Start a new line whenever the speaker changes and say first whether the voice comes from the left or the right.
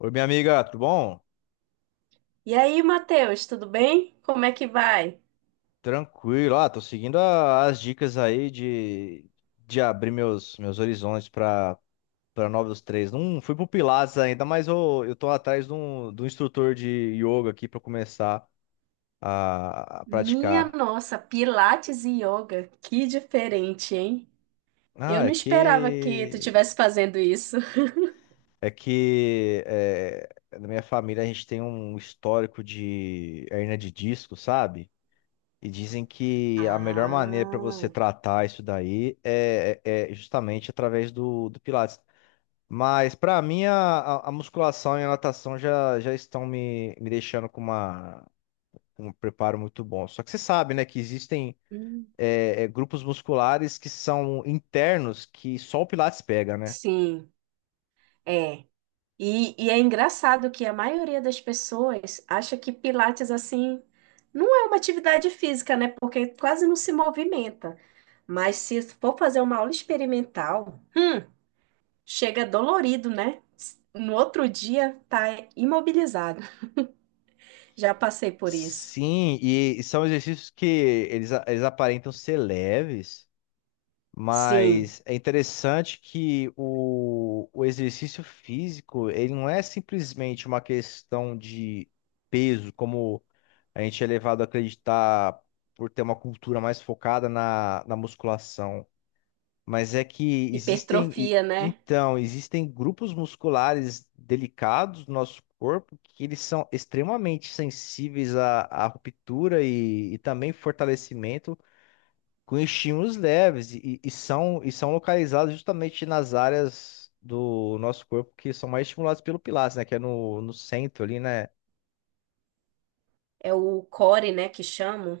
left: Oi, minha amiga, tudo bom?
right: E aí, Matheus, tudo bem? Como é que vai?
left: Tranquilo, tô seguindo as dicas aí de abrir meus horizontes para novos treinos. Não fui pro Pilates ainda, mas eu tô atrás de um instrutor de yoga aqui para começar a
right: Minha
left: praticar.
right: nossa, Pilates e yoga, que diferente, hein?
left: Ah,
right: Eu
left: é
right: não esperava que tu
left: que
right: estivesse fazendo isso.
left: é que é, na minha família a gente tem um histórico de hernia de disco, sabe? E dizem que a melhor maneira para você
right: Ah,
left: tratar isso daí é justamente através do Pilates. Mas para mim, a musculação e a natação já estão me deixando com uma, com um preparo muito bom. Só que você sabe, né, que existem
right: hum,
left: grupos musculares que são internos que só o Pilates pega, né?
right: sim, é. E é engraçado que a maioria das pessoas acha que Pilates, assim, não é uma atividade física, né? Porque quase não se movimenta. Mas se for fazer uma aula experimental, chega dolorido, né? No outro dia tá imobilizado. Já passei por isso.
left: Sim, e são exercícios que eles aparentam ser leves.
right: Sim.
left: Mas é interessante que o exercício físico, ele não é simplesmente uma questão de peso, como a gente é levado a acreditar por ter uma cultura mais focada na musculação. Mas é que existem,
right: Hipertrofia, né?
left: então, existem grupos musculares delicados do nosso corpo que eles são extremamente sensíveis à ruptura e também fortalecimento com estímulos leves e são localizados justamente nas áreas do nosso corpo que são mais estimuladas pelo Pilates, né? Que é no centro ali, né?
right: É o core, né, que chamam,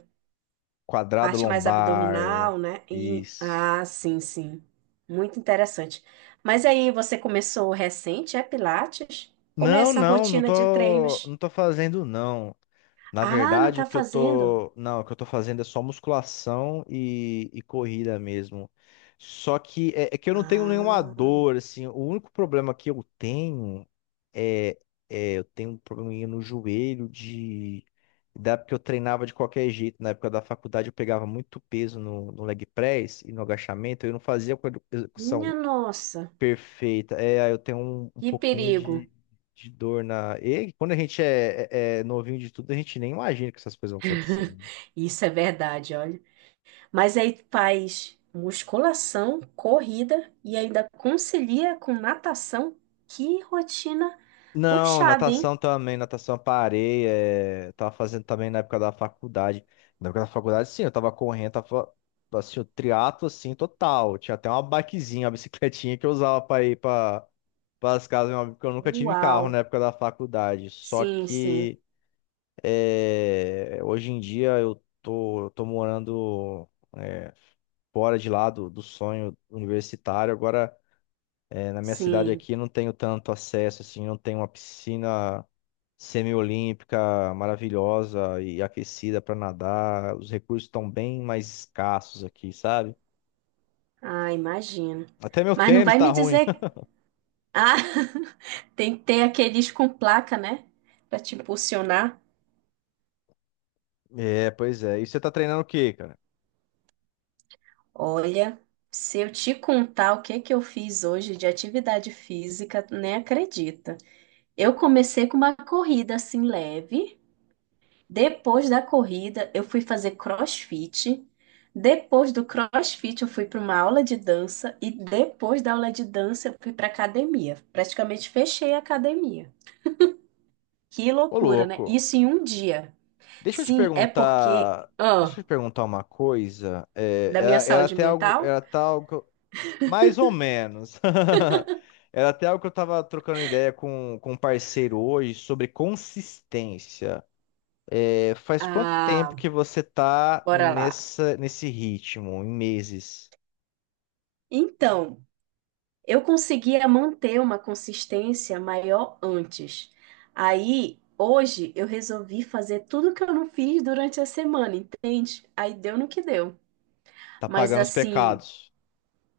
left: Quadrado
right: parte mais
left: lombar.
right: abdominal, né? E
left: Isso.
right: ah, sim, sim. Muito interessante. Mas aí você começou recente, é Pilates? Como é
left: Não,
right: essa
left: não, não
right: rotina de
left: tô, não
right: treinos?
left: tô fazendo, não. Na
right: Ah, não
left: verdade, o
right: tá
left: que eu
right: fazendo?
left: tô, não, o que eu tô fazendo é só musculação e corrida mesmo. Só que é que eu não tenho nenhuma
right: Ah,
left: dor, assim. O único problema que eu tenho é, é eu tenho um probleminha no joelho de da época que eu treinava de qualquer jeito. Na época da faculdade eu pegava muito peso no leg press e no agachamento. Eu não fazia com a
right: minha
left: execução
right: nossa.
left: perfeita. É, aí eu tenho um
right: Que
left: pouquinho
right: perigo.
left: de dor na. E quando a gente é novinho de tudo, a gente nem imagina que essas coisas vão acontecendo.
right: Isso é verdade, olha. Mas aí faz musculação, corrida e ainda concilia com natação. Que rotina
left: Não,
right: puxada, hein?
left: natação também, natação eu parei. Eu tava fazendo também na época da faculdade. Na época da faculdade, sim, eu tava correndo, tava assim, o triatlo assim, total. Tinha até uma bikezinha, uma bicicletinha que eu usava pra ir pras casas do meu amigo, porque eu nunca tive
right: Uau!
left: carro na época da faculdade. Só
right: Sim, sim,
left: que hoje em dia eu tô morando fora de lá do sonho universitário. Agora, na minha cidade
right: sim.
left: aqui, não tenho tanto acesso, assim, não tenho uma piscina semiolímpica maravilhosa e aquecida para nadar. Os recursos estão bem mais escassos aqui, sabe?
right: Ah, imagino.
left: Até meu
right: Mas não
left: tênis
right: vai
left: tá
right: me
left: ruim.
right: dizer. Ah, tem que ter aqueles com placa, né? Pra te impulsionar.
left: É, pois é. E você tá treinando o quê, cara?
right: Olha, se eu te contar o que que eu fiz hoje de atividade física, nem acredita. Eu comecei com uma corrida assim leve. Depois da corrida, eu fui fazer CrossFit. Depois do CrossFit, eu fui para uma aula de dança. E depois da aula de dança, eu fui para academia. Praticamente fechei a academia. Que
left: Ô,
right: loucura, né?
left: louco.
right: Isso em um dia.
left: Deixa eu te
right: Sim, é porque,
left: perguntar.
right: ah,
left: Deixa eu te perguntar uma coisa. É,
right: da minha
left: era, era
right: saúde
left: até algo,
right: mental?
left: era tal, Mais ou menos. Era até algo que eu tava trocando ideia com um parceiro hoje sobre consistência. Faz quanto tempo
right: Ah,
left: que você tá
right: bora lá.
left: nessa, nesse ritmo, em meses?
right: Então, eu conseguia manter uma consistência maior antes. Aí, hoje, eu resolvi fazer tudo que eu não fiz durante a semana, entende? Aí deu no que deu.
left: Tá
right: Mas
left: pagando os
right: assim,
left: pecados?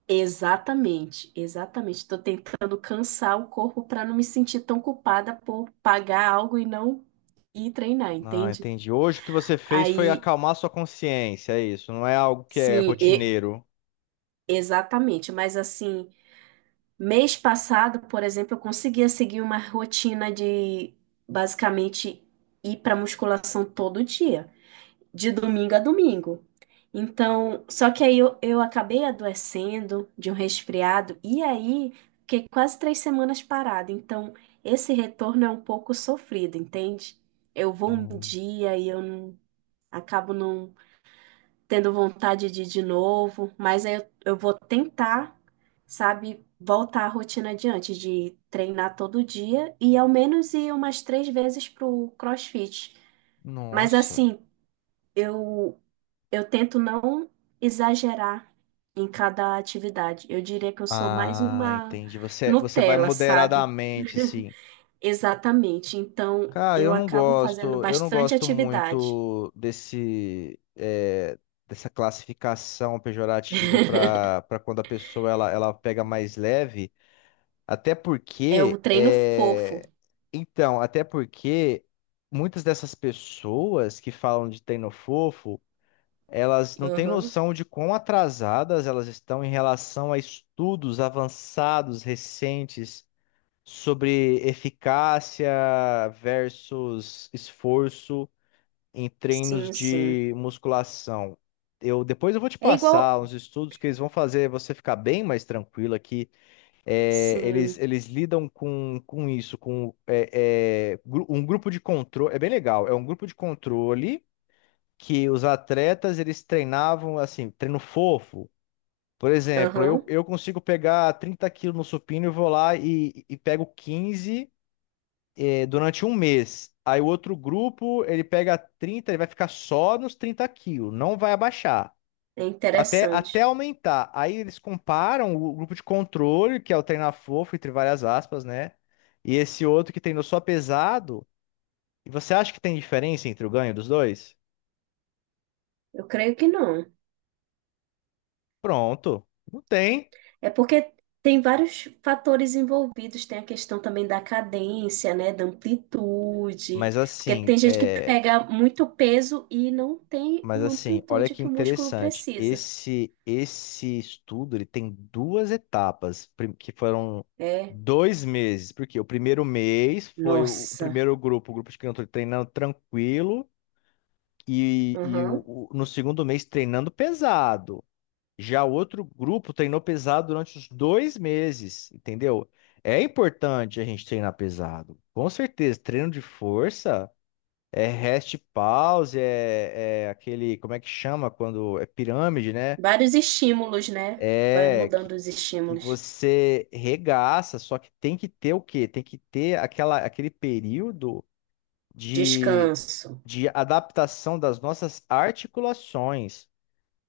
right: exatamente, exatamente. Estou tentando cansar o corpo para não me sentir tão culpada por pagar algo e não ir treinar,
left: Ah,
right: entende?
left: entendi. Hoje o que você fez foi
right: Aí,
left: acalmar sua consciência, é isso. Não é algo que é
right: sim, e-
left: rotineiro.
right: exatamente. Mas assim. Mês passado, por exemplo, eu conseguia seguir uma rotina de basicamente ir para musculação todo dia, de domingo a domingo. Então, só que aí eu acabei adoecendo de um resfriado e aí fiquei quase 3 semanas parada. Então, esse retorno é um pouco sofrido, entende? Eu vou um
left: Hum,
right: dia e eu não- acabo não tendo vontade de ir de novo, mas aí eu vou tentar, sabe, voltar à rotina adiante de treinar todo dia e ao menos ir umas três vezes pro CrossFit. Mas
left: nossa.
right: assim, eu eu tento não exagerar em cada atividade. Eu diria que eu sou mais
left: Ah,
right: uma
left: entendi. Você vai
right: Nutella, sabe?
left: moderadamente, assim.
right: Exatamente. Então,
left: Cara, eu
right: eu
left: não
right: acabo fazendo
left: gosto, eu não
right: bastante
left: gosto
right: atividade.
left: muito desse, dessa classificação pejorativa para quando a pessoa ela pega mais leve, até
right: É o
left: porque
right: treino fofo.
left: é, então, até porque muitas dessas pessoas que falam de treino fofo, elas não têm
right: Aham.
left: noção de quão atrasadas elas estão em relação a estudos avançados recentes sobre eficácia versus esforço em treinos
right: Sim, sim.
left: de musculação. Eu depois eu vou te
right: É igual.
left: passar uns estudos que eles vão fazer você ficar bem mais tranquilo aqui. É, eles,
right: Sim,
left: eles lidam com isso, com um grupo de controle. É bem legal. É um grupo de controle que os atletas eles treinavam assim, treino fofo. Por exemplo,
right: aham.
left: eu consigo pegar 30 quilos no supino e vou lá e pego 15 durante um mês. Aí o outro grupo, ele pega 30, ele vai ficar só nos 30 quilos, não vai abaixar.
right: É
left: Até
right: interessante.
left: aumentar. Aí eles comparam o grupo de controle, que é o Treina Fofo, entre várias aspas, né? E esse outro que treinou só pesado. E você acha que tem diferença entre o ganho dos dois?
right: Eu creio que não.
left: Pronto, não tem.
right: É porque tem vários fatores envolvidos, tem a questão também da cadência, né, da amplitude,
left: Mas
right: porque
left: assim,
right: tem gente que
left: é,
right: pega muito peso e não tem
left: Mas
right: uma
left: assim, olha
right: amplitude
left: que
right: que o músculo
left: interessante.
right: precisa.
left: Esse estudo ele tem duas etapas que foram
right: É,
left: 2 meses, porque o primeiro mês foi o
right: nossa,
left: primeiro grupo, o grupo de crianças treinando tranquilo e, e o,
right: aham.
left: o- no segundo mês treinando pesado. Já o outro grupo treinou pesado durante os 2 meses, entendeu? É importante a gente treinar pesado, com certeza. Treino de força. É rest pause, é aquele, como é que chama quando é pirâmide, né?
right: Vários estímulos, né? Vai
left: É que,
right: mudando os
left: que
right: estímulos.
left: você regaça, só que tem que ter o quê? Tem que ter aquela, aquele período de,
right: Descanso.
left: de adaptação das nossas articulações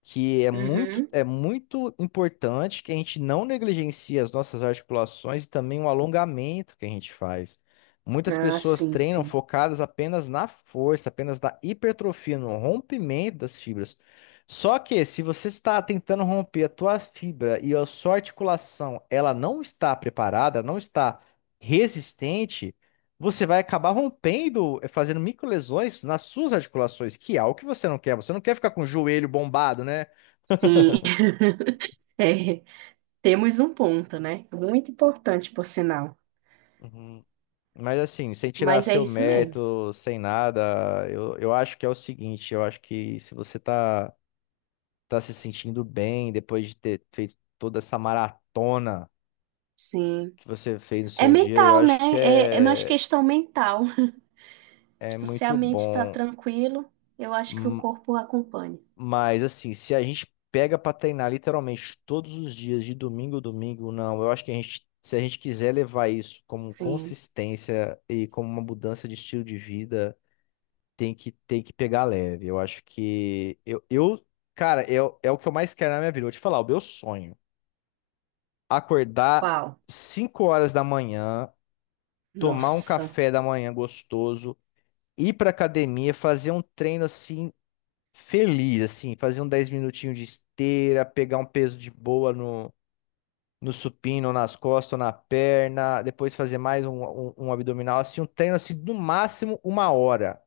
left: que
right: Uhum.
left: é muito importante que a gente não negligencie as nossas articulações e também o alongamento que a gente faz. Muitas
right: Ah,
left: pessoas
right: sim,
left: treinam
right: sim.
left: focadas apenas na força, apenas na hipertrofia, no rompimento das fibras. Só que se você está tentando romper a tua fibra e a sua articulação, ela não está preparada, não está resistente, você vai acabar rompendo, fazendo microlesões nas suas articulações, que é algo que você não quer. Você não quer ficar com o joelho bombado, né?
right: Sim, é. Temos um ponto, né? Muito importante, por sinal.
left: Uhum. Mas assim, sem tirar
right: Mas é
left: seu
right: isso mesmo.
left: mérito, sem nada, eu acho que é o seguinte, eu acho que se você tá, tá se sentindo bem depois de ter feito toda essa maratona
right: Sim.
left: que você fez no
right: É
left: seu dia, eu
right: mental, né?
left: acho que
right: É, é mais
left: é,
right: questão mental.
left: é
right: Tipo, se a
left: muito
right: mente está
left: bom.
right: tranquilo, eu acho que o
left: M-
right: corpo acompanha.
left: Mas assim, se a gente pega pra treinar literalmente todos os dias, de domingo a domingo, não, eu acho que a gente, se a gente quiser levar isso como
right: Sim.
left: consistência e como uma mudança de estilo de vida, tem que pegar leve. Eu acho que. Eu cara, é o que eu mais quero na minha vida. Vou te falar, o meu sonho. Acordar
right: Uau.
left: 5 horas da manhã, tomar um
right: Nossa.
left: café da manhã gostoso, ir pra academia, fazer um treino assim, feliz, assim, fazer um 10 minutinhos de esteira, pegar um peso de boa no. No supino, ou nas costas, ou na perna, depois fazer mais um abdominal, assim, um treino assim, no máximo uma hora,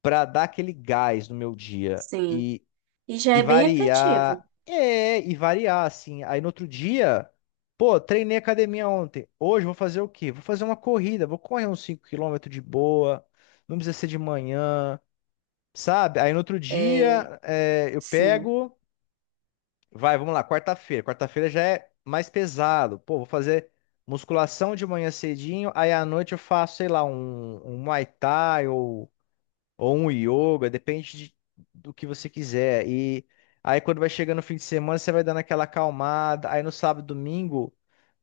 left: pra dar aquele gás no meu dia.
right: Sim. E já
left: E
right: é bem efetivo.
left: variar. E variar, assim. Aí no outro dia, pô, treinei academia ontem. Hoje eu vou fazer o quê? Vou fazer uma corrida, vou correr uns 5 quilômetros de boa. Não precisa ser de manhã, sabe? Aí no outro
right: É,
left: dia, eu
right: sim.
left: pego. Vai, vamos lá, quarta-feira. Quarta-feira já é mais pesado. Pô, vou fazer musculação de manhã cedinho. Aí à noite eu faço, sei lá, um Muay Thai ou um yoga, depende do que você quiser. E aí quando vai chegando o fim de semana, você vai dando aquela acalmada. Aí no sábado, domingo,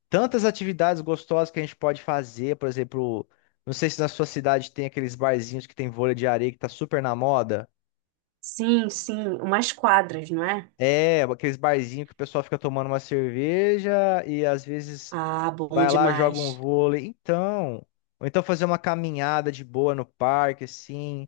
left: tantas atividades gostosas que a gente pode fazer, por exemplo, não sei se na sua cidade tem aqueles barzinhos que tem vôlei de areia que tá super na moda.
right: Sim, sim. Umas quadras, não é?
left: É, aqueles barzinhos que o pessoal fica tomando uma cerveja e às vezes
right: Ah, bom
left: vai lá, joga um
right: demais.
left: vôlei. Então, ou então fazer uma caminhada de boa no parque, assim.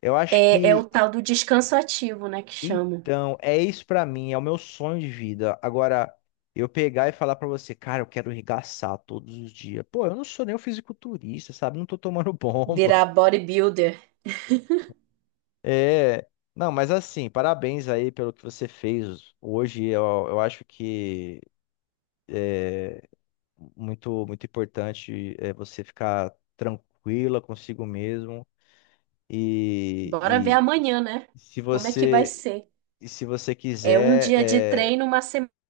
left: Eu acho
right: É, é o
left: que
right: tal do descanso ativo, né? Que chamam.
left: Então, é isso pra mim, é o meu sonho de vida. Agora, eu pegar e falar pra você, cara, eu quero regaçar todos os dias. Pô, eu não sou nem um fisiculturista, sabe? Não tô tomando bomba.
right: Virar bodybuilder.
left: É. Não, mas assim, parabéns aí pelo que você fez hoje. Eu acho que muito, muito importante é você ficar tranquila consigo mesmo. E,
right: Bora ver amanhã, né?
left: e se
right: Como é que vai
left: você,
right: ser?
left: se você
right: É um
left: quiser.
right: dia de treino, uma semana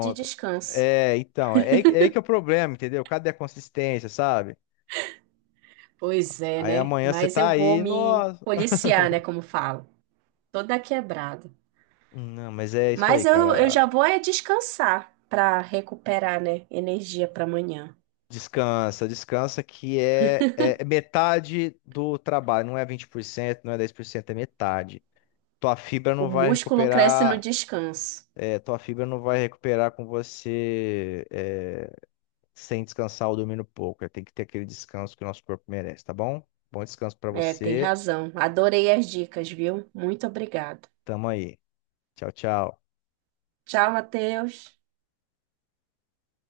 right: de descanso.
left: É, então, é aí que é o problema, entendeu? Cadê a consistência, sabe?
right: Pois é,
left: Aí
right: né?
left: amanhã você
right: Mas
left: tá
right: eu vou
left: aí,
right: me
left: nossa.
right: policiar, né? Como falo, toda quebrada.
left: Não, mas é isso aí,
right: Mas eu já
left: cara.
right: vou é descansar para recuperar, né? Energia para amanhã.
left: Descansa, descansa que é metade do trabalho, não é 20%, não é 10%, é metade. Tua fibra
right: O
left: não vai
right: músculo cresce no
left: recuperar,
right: descanso.
left: tua fibra não vai recuperar com você sem descansar ou dormindo pouco. Tem que ter aquele descanso que o nosso corpo merece, tá bom? Bom descanso pra
right: É, tem
left: você.
right: razão. Adorei as dicas, viu? Muito obrigada.
left: Tamo aí. Tchau, tchau.
right: Tchau, Matheus.